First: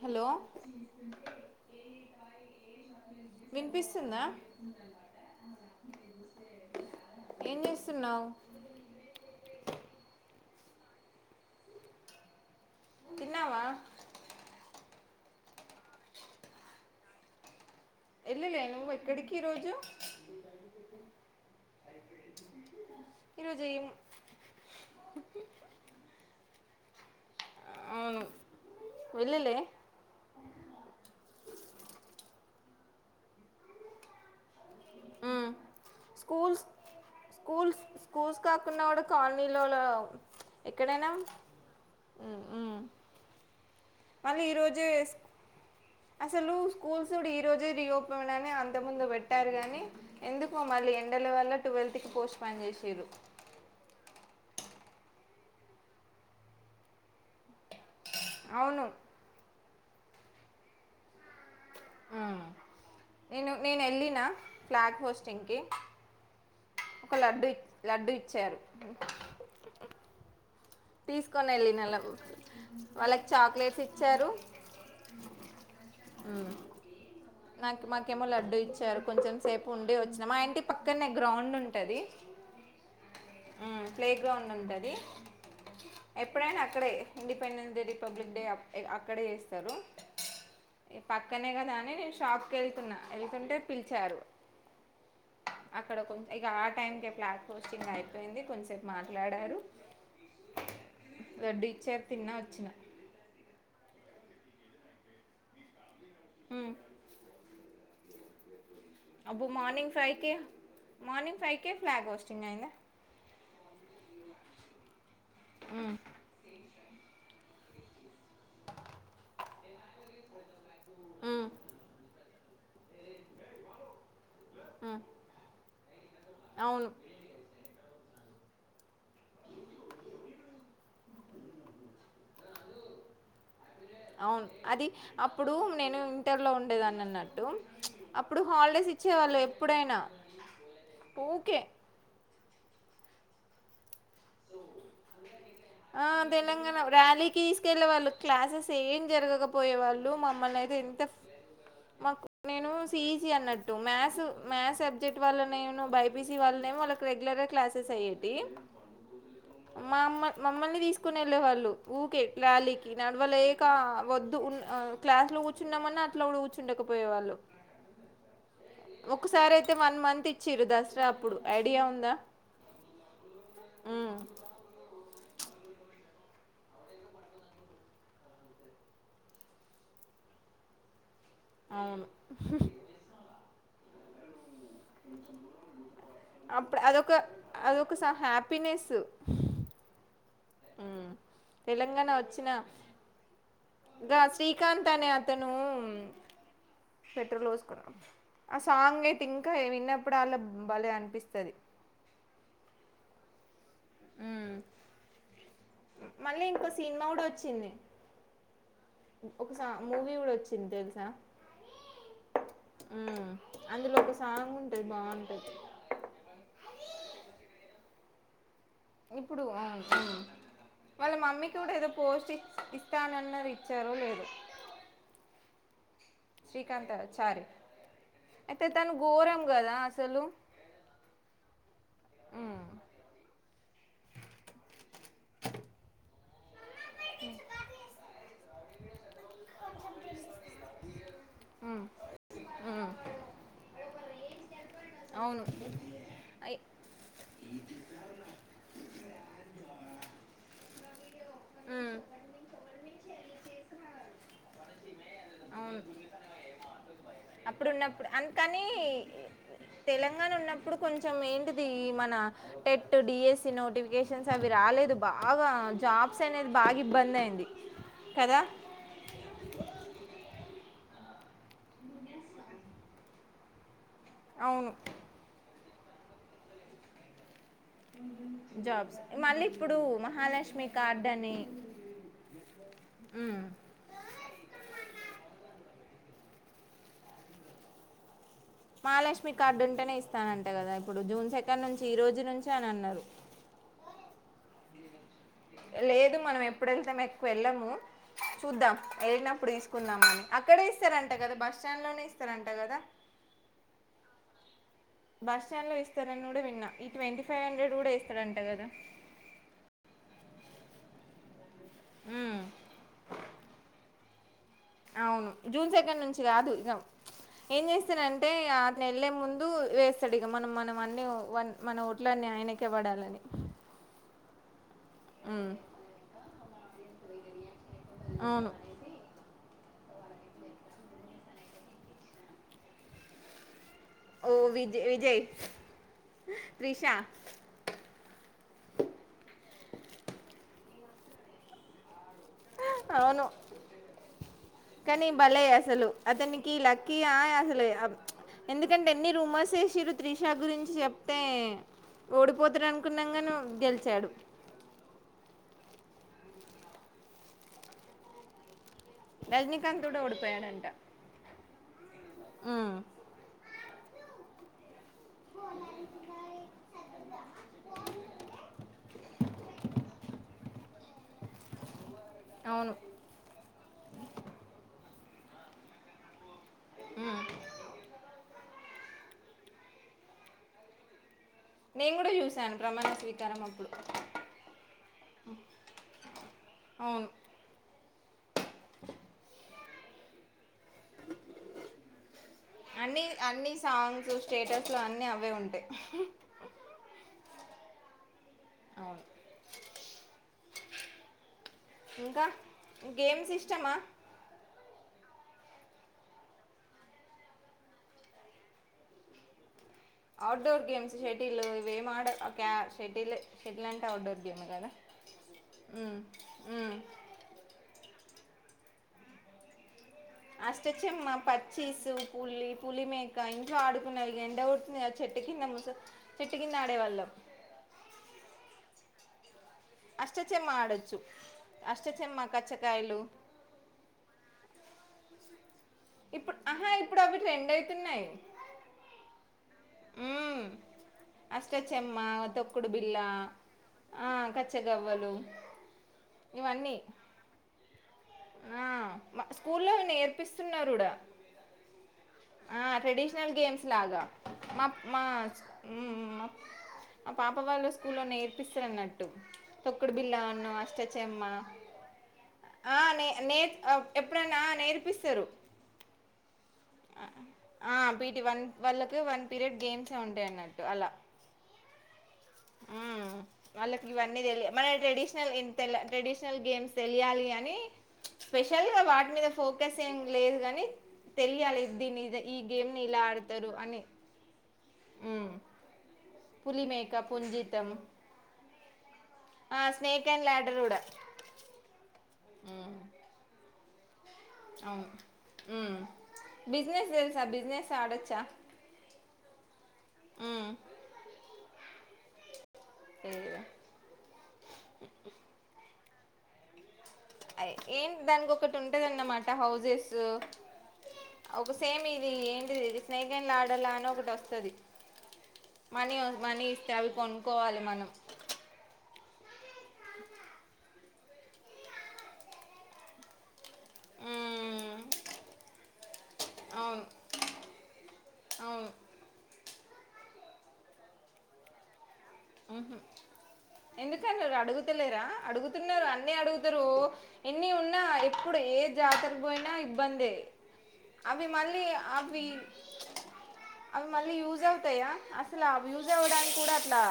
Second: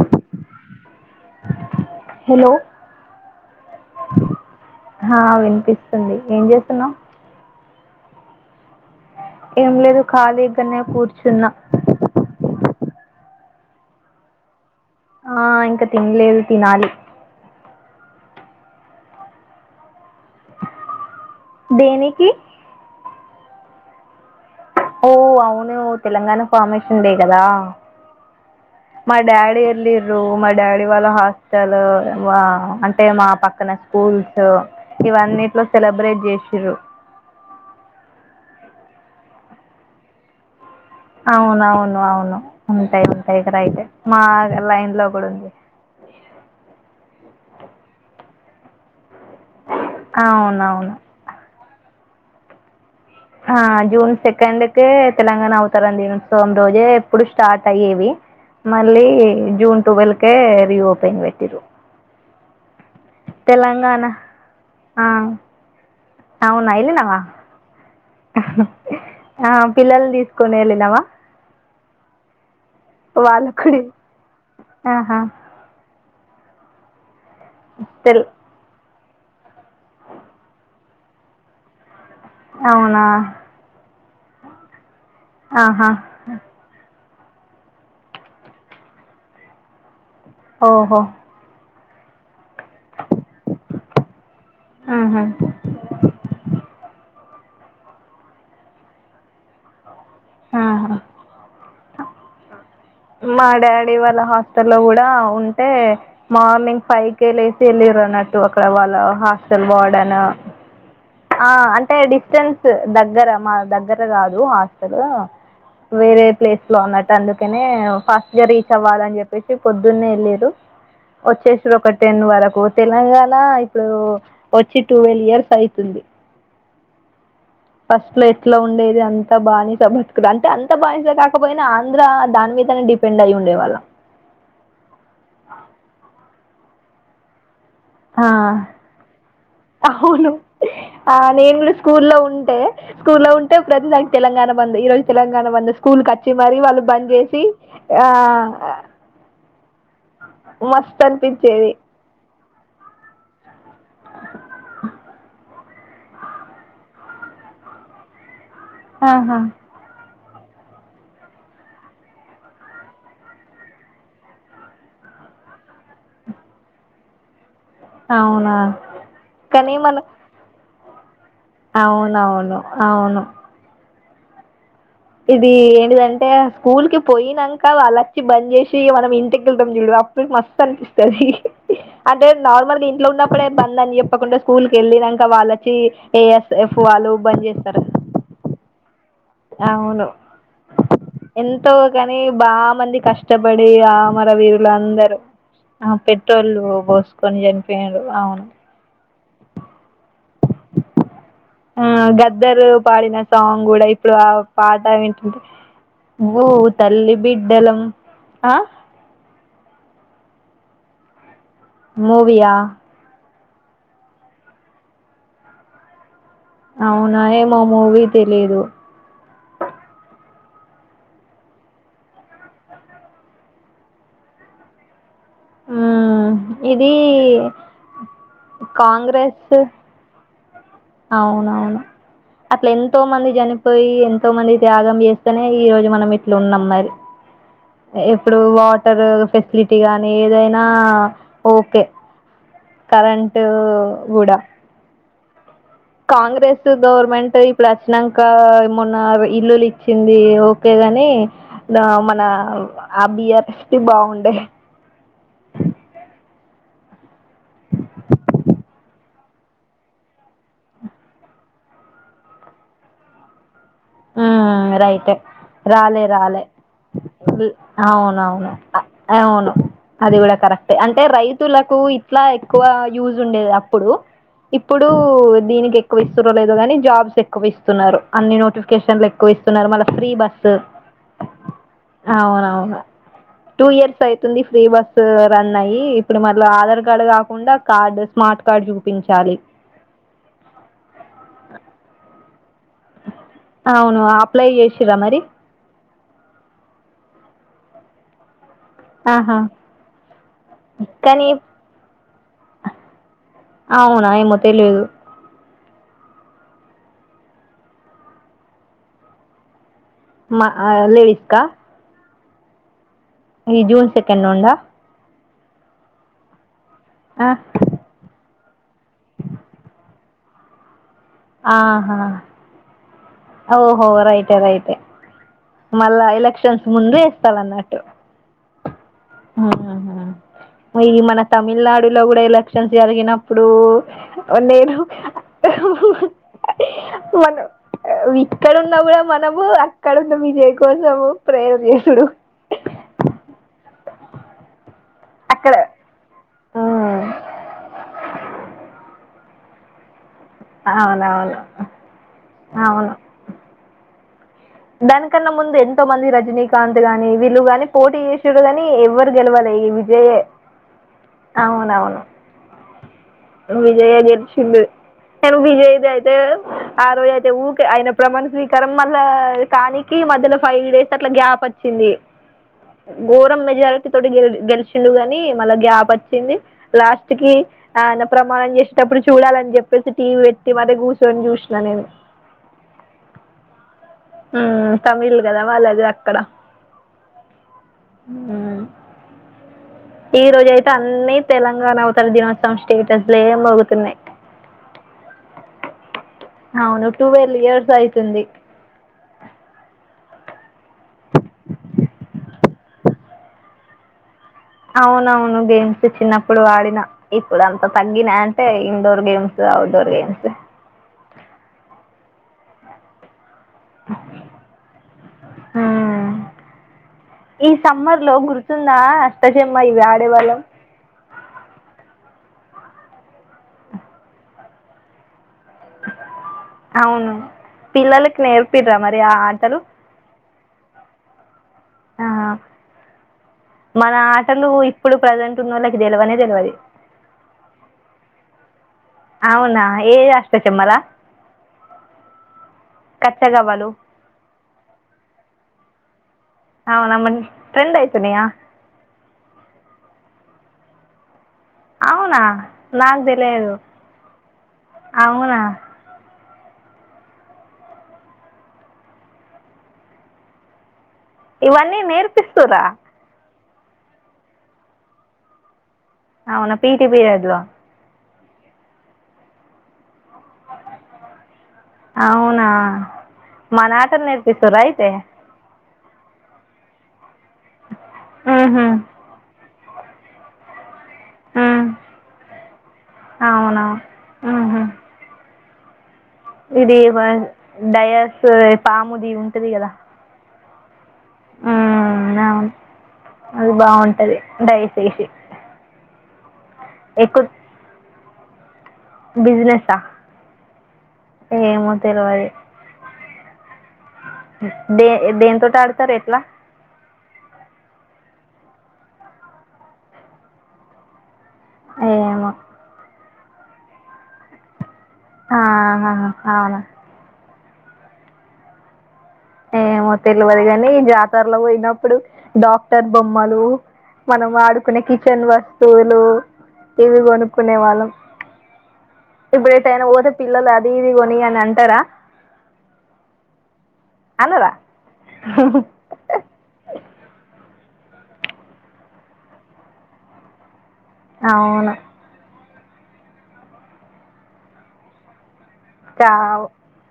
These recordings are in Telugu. హలో హలో వినిపిస్తుందా హా వినిపిస్తుంది ఏం చేస్తున్నావు? స్తున్నావు ఏం లేదు ఖాళీగనే కూర్చున్న. తిన్నావా ఆ ఇంకా తిన్లేదు తినాలి ఎల్లలే నువ్వు ఎక్కడికి ఈ రోజు? దేనికి ఈరోజేమ్ ఓ అవునేమో తెలంగాణ ఫార్మేషన్ డే కదా? అవును మా వెళ్ళలే డాడీ ఎల్లిర్రు, మా డాడి వాళ్ల హాస్ట [unintelligible] వా. అంటే మా పక్కన స్కూల్స్ ఉమ్ ఇవన్నిట్లో సెలబ్రేట్ స్కూల్స్ చేసిర్రు. కున్నోడు కాల్నీలోలో అవునవును అవును ఉమ్ ఉంటాయి, ఉంటాయి ఇక్కడైతే. మళ్ళీ ఈ రోజె అసలు స్కూల్స్. ఈ రోజే రిఓపెన్ అని అంతకుముందు పెట్టారు గాని, ఎందుకో మళ్ళీ అవునవును ఎండల వల్ల టూవేల్. కి పోస్ట్ ఫోన్ చేసిర్రు హ జూన్ సెకండ్ కే తెలంగాణ అవతరణ దినోత్సవం, రోజే ఎప్పుడు స్టార్ట్ అయ్యేవి. అవును మళ్ళీ జూన్ టువెల్వకే రీఓపెన్ పెట్టిర్రు. ఉమ్ నేను నేను తెలంగాణ వెళ్ళిన ఫ్లాగ్ హోస్టింగ్ కి. అవునా వెళ్లినవా? ఇచ్చారు ఆ పిల్లల్ని తీసుకుని వెళ్ళి. తీసుకొనేళ్ళిన [unintelligible] వాళ్ళకి వాళ్ళు కూడా చాక్లెట్స్ ఇచ్చారు. ఆహా మ్మ్ నాకు తెల్ మాకేమో లడ్డు ఇచ్చారు. కొంచెం సేపు ఉండి వచ్చిన మాఇంటి పక్కనే గ్రౌండ్ ఉంటది. అవునా ప్లే గ్రౌండ్ ఉంటది ఆహా ఎప్పుడైనా అక్కడే. ఇండిపెండెన్స్ డే, రిపబ్లిక్ డే అక్ [unintelligible] అక్కడే చేస్తారు ఈ ఓహో పక్కనే కదా! షాప్కేళ్తున్న వెళ్తుంటే పిలిచారు ఆహా. అక్కడ కొంచ్ ఇగ ఆ టైంకే ప్లాట్ హొస్టింగ్ అయిపోయింది కొంసేపు మాట్లాడారు. ఆహా. [unintelligible] చేర్ తిన్నా వచ్చిన మా డాడీ వాళ్ళ హాస్టల్ల్లో కూడా ఉంటే. ఉమ్ మార్నింగ్ ఫైవ్ కే లేసి వెళ్ళిర్రు అన్నట్టు అక్కడ వాళ్ళ అబ్బో హాస్టల్ మార్నింగ్ వార్డను. ఫైవ్కే మార్నింగ్ ఆ ఫైవ్కే అంటే ఫ్లాగ్ హోస్టింగ్ డిస్టెన్స్ అయిందా దగ్గర మా దగ్ గ్గర కాదు హాస్టలు ఉమ్ వేరే ప్లేస్ లో అన్నట్టు అందుకనే నే ఫాస్ట్ గా రీచ్ అవ్వాలని చెప్పేసి పొద్దున్నే ఎల్లిర్రు. ఉమ్ వచ్చేస్తది ఒక టెన్ వరకు తెలంగాణ ఇప్పుడు వచ్చి ఉమ్ టువల్ ఇయర్స్ అయితుంది అవును. ఫస్ట్లో ఎట్ల ఉండేది అంతా బానిస బతుకులు అంటే అంతా అంతా బానిసా కాకపోయినా ఆంధ్ర దాని మీద డిపెండయ్యి ఉండే వాళ్ళం అవును అది అప్పుడు నేను ఇంటర్లో ఉండేదని అన్నట్టు ఆ అప్పుడు హాలిడేస్ ఇచ్చేవాళ్ళు ఎప్పుడైనా అవును ఆ నేను ఊకే కూడా స్కూల్లో ఉంటే స్కూల్లో ఉంటే ప్రతి దానిక్ తెలంగాణ బంద్ ఈ రోజు తెలంగాణ బంద్ స్కూల్ ఆ కచ్చి మరీ తెలంగాణ వాళ్ళు బంద్ ర్యాలీకి చేసి ఆ పోయేవాళ్ళు మస్త్ అనిపిచ్చేది మాకు నేను సిఈసీ అన్నట్టు మ్యాస్ మ్యాస్ సబ్జెక్ట్ వాళ్లను నేను బైపీసీ వాళ్ళనేమొ వా రెగ్లర్ గా క్లాసెస్ అయ్యేటియి ఆహా మమ్మల్ని తీసుకొని వెళ్ళే వాళ్ళు ఊకే లాలీకి నడవలేక వద్దు ఉండ్ క్లాస్ కూర్చున్నామన్నా అట్లా కూడా కూర్చుండకపోయే వాళ్ళు అవునా ఒకసారి అయితే కానీ వన్ మన మంత్ ఇచ్చిర్రు దసరా అప్పుడు ఐడియా ఉందా అవునవును అవును ఉమ్ ఇది ఏంటిదంటే స్కూల్ కి పోయినాంక వాళ్ళొచ్చి బంద్ చేసి మనం ఇంటికి వెళ్తాం చూడు అప్పుకి మస్త్ అనిపిస్తుంది అవును అంటే నార్మల్గా ఇంట్లో ఉన్నప్పుడే బంద్ అన్ని చెప్పకుండా స్కూల్ కి వెళ్ళినాంక వాళ్ళొచ్చి ఏఎస్ఎఫ్ అప్పుడు అదొక వాళ్ళు బంద్ చేస్తారు అదొక స హ్యాపీనెస్ అవును ఉమ్ ఎంతో తెలంగాణ కాని వచ్చిన బా మంది కష్టపడి గా అమర వీరులు శ్రీకాంత్ అనే అందరూ అతను ఆ పె ట్టోళ్ళు పోసుకొని పెట్రోల్ పోసుకున్నాం చనిపోయిండ్రు అవును ఆ సాంగ్ అయితే ఇంకా విన్నప్పుడు అలా బలే అనిపిస్తది నేన్గూడా ఇప్పుడు ఆ పాట వింటుంటే మళ్ళీ ఇంకో సినిమా భూతల్లి కూడా వచ్చింది బిడ్డలం ఆ ఒక మూవీ కూడా వచ్చింది తెల్సా? మూవీ యా అందులో ఒక సాంగ్ ఉంటది బాగుంటది. అవునా నేమొ మూవీ తెలీదు ఇప్పుడు ఆ ఉమ్ వాళ్ళ మమ్మీ కూడా ఏదో పోస్ట్ ఇస్ ఇస్తానన్నారు ఇచ్చారో లేదో మ్మ్ శ్రీకాంత్ ఇది చారి అయితే తను గోరం కాంగ్రెస్ కదా అసలు అవునవును ఉమ్ అట్లా ఎంతో మంది జని పోయి ఎంతో మంది త్యాగం చేస్తేనే ఈ రోజు మనం ఇట్లా ఉన్నాం మరి అ ఇప్పుడు వాటర్ ఫెసిలిటీ గానీ ఏదైనా ఉమ్ ఓకే ఉమ్ కరెంట్ గూడా అవును అయి కాంగ్రెస్ గవర్నమెంట్ ఇప్పుడు అచ్చినాంక మొన్న ఇల్లులు ఇచ్చింది ఓకే కాని ఉమ్ మన ఆ బీఆర్ రెస్పి బాగుండే అవును. అప్పుడు ఉన్నప్పుడు అందుకని తెలంగాణ ఉన్నప్పుడు కొంచెం ఏంటిది మన టెట్ డిఎస్ నోటిఫికేషన్స్ అవి రాలేదు రైటే బాగా రాలే జాబ్స్ రాలే అనేది బాగా ఇబ్బంది అయింది కదా ఆ అవును అది కుడా కరెక్ అంటే రైతులకు ఇట్లా ఎక్కువ యూజ్ ఉండేది అప్పుడు అవును ఇప్పుడు దీనికి ఎక్కువ ఇస్తుార్రో లేదో గాని జాబ్స్ ఎక్కువ ఇస్తున్నారు అన్ని నోటిఫ్ జాబ్స్ మళ్ళీ ఇప్పుడు మహాలక్ష్మి కార్డ్ అని అవునవును ఉమ్, టూ ఇయర్స్ అయితుంది ఫ్రీ బస్ రన్ అయిి ఇప్పుడు మల్ల ఆధార్ కార్డు కాకుండా కార్డు స్మార్ట్ కార్డు మహాలక్ష్మి చూపించాలి కార్డు ఉంటేనే ఇస్తానంట కదా ఇప్పుడు జూన్ సెకండ్ నుంచి ఈ రోజు నుంచి అని అన్నారు అవును అప్లై చేసిరా మరి లేదు మనం ఎప్పుడేళ్తేాం ఎక్కువ వెళ్ళాము చూద్దాం ఆహా వెళ్ళినప్పుడు తీసుకుందాంమని అక్కడే ఇస్తారంట కానీ కదా బస్ స్టాండ్ లోనే ఇస్తారంట కదా అవునా ఏమో తెలియదు బస్టాండ్ లో ఇస్తారని కూడా విన్నా ఈ ట్వంటీ ఫైవ్ హండ్రెడ్ కూడా ఎస్తారంట కదా మా లీవిక్క మ్ ఈ జూన్ సెకెండ్ నుండ అవును జూన్ సెకండ్ నుంచి కాదు ఇగ ఆ ఏం చేస్తాడంటే అరు నేళ్ళ ముందు వేస్తాడు ఇగ మనం మనం అన్నీ వన్ మన ఆహా ఓట్లన్నీ ఆయనకే పడాలని ఓహో రైటే రైటే ఉమ్ మళ్ళా ఎలక్షన్స్ ముందు వేస్తాలన్నట్టు అవును అహ ఈ మన తమిళనాడులో కూడా ఎలక్షన్స్ జరిగినప్పుడు ఓ నిను విజయ్ విజయ్ త్రిష మనం ఇక్కడున్నా కూడా మనము అక్కడ ఉన్న విజయ్ కోసము ప్రేర్ చేసుడు అవును కానీ భలే అక్కడ అసలు అతనికి ఆ, లక్కీ ఆ అసలు ఆ ఎందుకంటే ఎన్ని రూమర్స్ ేషలు త్రిషా గురించి చెప్తే అవునవును అవును ఓడిపోతరనుకున్నం గని గెలీచ్ చడు దానికన్నా ముందు ఎంతో మంది రజనీకాంత్ గాని వీళ్ళు గాని పోటీ చేసిరు కానీ నీ ఎవరు గెలువలే ఈ రజనీకాంత్ కూడా విజయే ఓడిపోయాడంట అవునవును విజయే గెలిసిండు నేను విజయ్ది అయితే ఆ రోజు అయితే ఊకే ఆయన ప్రమాణ స్వీకారం మళ్ళా ఈ మధ్యలో ఫైవ్ డేస్ అట్లా గ్యాప్ వచ్చింది అవును ఘోరం మెజారిటీ తోటి గెలి గెలిచిడు కాని మళ్ళా గ్యాప్ వచ్చింది లాస్ట్ కి ఆయన ప్రమాణం చేసేటప్పుడు చూడాలని చెప్పేసి టీవీ పెట్టి మరి కూర్చొని చూస్ నేను కూడా చూశాను ప్రమాణ స్వీకారం అప్పుడు మ్ తమిల్ కదా వాళ్ళది అక్కడ అవును మ్ ఈ రోజాయి అన్నిీ తెలంగాణ అవతర దినోత్సవం అన్ని స్టేటస్లే అన్ని మోగుతున్నాయి సాంగ్స్ స్టేటస్లు అన్నీ అవే ఉంటాయి అవును ట్వెల్వ్ ఇయర్స్ అయితుంది అవును ఇంకా గేమ్స్ ఇష్టమా అవునవును గేమ్స్ చిన్నప్పుడు ఆడిన ఇప్పుడు అంత తగ్గినయంటే indoor games outdoor games outdoor games shuttle ఇవేమాడ అ క్య షెటిలే షటిల్ అంటే అవుట్డోర్ గేమ్ కా ఉ మ్మ్. ఉ లో గుర్తుంద అష్టచమ్మ ఇవి ఆడేవాళ్ళం అష్టచమ్మ పచ్చీసు పుల్లి పులి మేక ఇంట్లో ఆడుకున్నవి ఎండ కొడుతుంది చెట్ అవును పిల్లలకు నేర్పిడ్రా మరి ఆ ఆటలు అష్టచమ్మ ఆడచ్చు ఆ మన ఆటలు ఇప్పుడు ప్రజెంట్ ఉన్నోళ్ళ ఇప్పుడు ఆహా ఇప్పుడు అవి ట్రెండ్ అయితున్నాయి అవునా ఏది అష్టచమ్మల అష్ట చెమ్మ తొక్కుడు బిల్ల కచ్చగవ్వలు ఆ కచ్చగవ్వలు ఇవన్నీ అవున మరి ట్రెండ్ అయితున్నాయా ప్పిస్తున్నారుడా ఆ నాకు ట్రెడిషనల్ తెలియదు గేమ్స్ లాగా మా మా అవునా ఉ ఉ మ ఆ పాప వాళ్ళు స్కూల్లో నేర్పిస్తారు అన్నట్టు తొక్కుడు బిల్లా అన్న అష్ట ఇవన్నీ నేర్పిస్తుర్ర నే నే ఎప్పుడన్నా నేర్పిస్తరు అవునా పీఈటీ పిరియడ్లో వీటి వన్ వాళ్ళకి వన్ పీరియడ్ గేమ్స్యే ఉంటాయన్నట్టు అలా అవున ఉ వాళ్ళకి ఇవన్నీ తెలియ మన అయితే ట్రెడిషనల్ ఇన్ తె ట్రెడిషనల్ గేమ్స్ తెలియాలి అని మ్మ్హ. స్పెషల్ గా వాటి మీద ఫోకస్ ఏం లేదు గని తెలియాలి మ్మ్. దీనిది ఈ గేమ్ ని ఇలా ఆడతారు అవునా అని మ్మ్హ. ఉ ఇది వ డయాస్ పాముది ఉంటది కదా రకుడ ఉ అవును అది బాగుంటది అవును ఉ బిజినెస్ తెల్సా బిజినెస్ అడచ్చా బిజినెసా ఏమో తెలువదు అయ్యయో దే దెంతోటి ఆడతారు ఎట్లా అ ఏంటి దానికి ఒకటి ఉంటందన్నమాట హౌజెస్ ఒక సేమ్ ఇది ఏమో ఏంటిది ఇది స్నేక్ అన్డ్ లాడలా అని ఒకటి వస్తది ఆహహ అవును కోవాలి మనం ఏమో తెలివది గాని జాతరలో పోయినప్పుడు డాక్టర్ బొమ్మలు మనం మ్మ్ ఆడుకునే కిచెన్ వస్తువులు అవును ఇవి కొనుక్కునే వాళ్ళం అవును ఇప్పుడైతే అయినా పోతే పిల్లలు అది ఇది కొని అని అంటారా ఉహు ఎందుకన్నారు అనరా అడుగుతలేరా అడుగుతున్నారు అన్నీ అడుగుతరు ఎన్ని ఉన్ ఎప్పుడు ఏ జాతరకు పోయినా ఇబ్బందే అవి మళ్ళీ అవును అవి అవి మళ్ళీ యూజ్ అవుతాయా అసలు యూజ్ చా అవ్వడానికి కూడా అట్లా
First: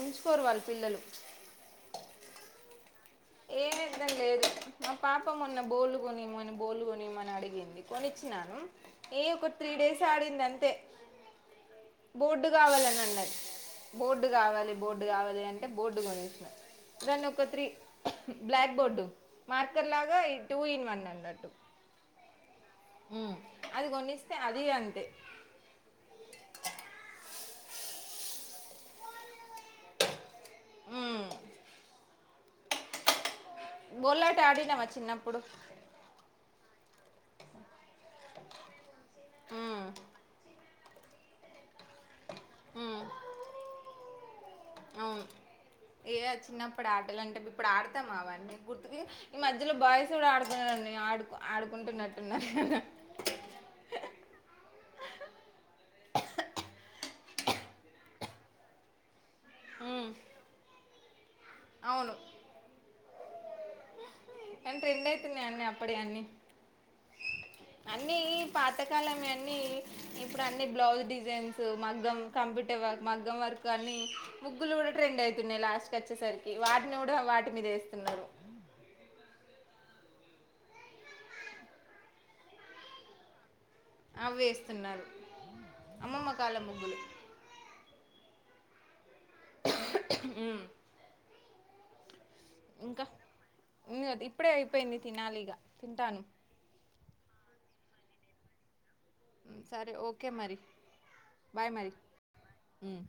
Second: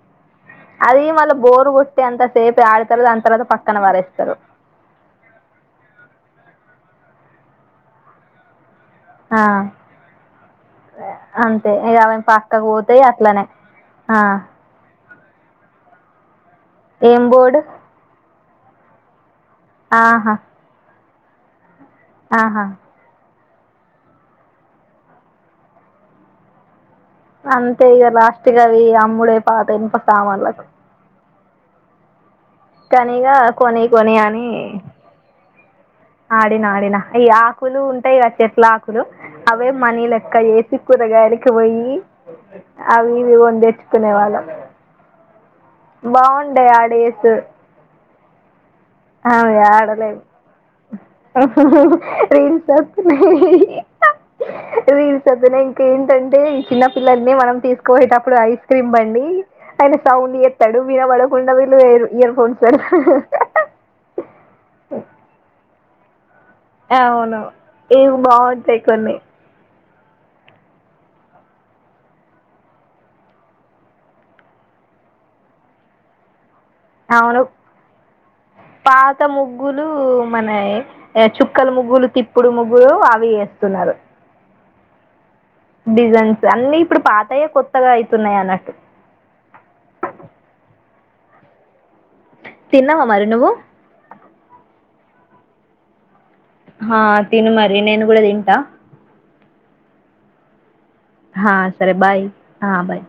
ఉంచుకోరు వాళ్ళు అది పిల్లలు వల్ బోరు కొట్టే అంత సేపు యడ ఏమి ద్ధం లేదు మా పాప మొన్న బోలుకొనిమని బోల్లుగొనిమని అడిగింది కొనిచ్చినాను ఏ ఆ, ఒక త్రీ డేస్ ఆడింది అంతే అంతే ఇక అవన్న బోర్డు పక్కకు కావాలని పోతాయి అట్లనే ఆ బోడు కావాలి అంటే బోర్డు కొనేసినా ఏం దాన్ని ఒక board three black board marker లాగా ఈ ఆహా టూ ఇన్ వన్ అన్నట్టు ఆహా అది కొనిస్తే అదీ అంతే అంతే ఇక లాస్ట్కవి అమ్ముడే పాత ఇన్ప సామాన్లకు ఉమ్, కనీగా బోల్లాట ఆడినావా చిన్నప్పుడు ఆడినా ఆడినా ఈ ఆకులు ఉంటాయి కదా చెట్ల ఆకులు అవే ఉమ్, మనీ లెక్క జేసి కూరగాయకి పోయి ఉమ్. అవి ఇవి వండి తెేచ్చుకునే వాళ్ళం అవును ఏ బాగుండే చిన్నప్పుడు ఆటలు అంటే ఇప్పుడు ఆడతామా అవన్నీ గుర్తుకి అ ఈ అవి మధ్యలో బాయ్స్ అడలేం కూడా ఆడుతున్నారండి ఆడుకు ఆడుకుంటున్నట్టున్నారు కదా రీల్సొస్తున్నాయ్ రీల్స్ అదనే ఇంకేంటంటే ఈ చిన్న పిల్లల్ని మనం తీసుకుపోయేటప్పుడు ఐస్ క్రీమ్ బండి ఆయన ఉమ్, సౌండ్ జేత్తాడు విన పడకుండా వీళ్ళు అవును ఇయర్ ఫోన్స్ పెడతారు కానీ ట్రెండ్ అయితున్నాయ్ అన్నీ అప్పుడియన్ని అవును ఇవి బావుంటాయి కొన్ని ఇప్పుదు అన్ని బ్లౌజ్ డిజైన్స్ మగ్గం కంప్యూటర్ వర్క్ మగ్గం వర్క్ అన్ని ముగ్గులు కూడా ట్రెండ్ అయ్ తున్నాయి లాస్ట్ కచ్చేసరికి వాటిని కూడా అవును వాటి మీద వేస్తున్నారు పాత ముగ్గులు మనయ్ చుక్కల ముగ్గులు తిప్పుడు ముగ్గులు అవి ఏస్తున్నారు స్తున్నారు డిజైన్స్ అన్ని ఇప్పుడు పాతయే కొత్తగా అయితున్నాయి అన్నట్టు మ్ తిన్నవా మరి నువ్వు ప్పయింది తినాలిగా తింటాను హా తిను మరి నేను గూడా తింటా మ్ సరే ఓకే మరి హా సరే బాయ్ ఆ బాయ్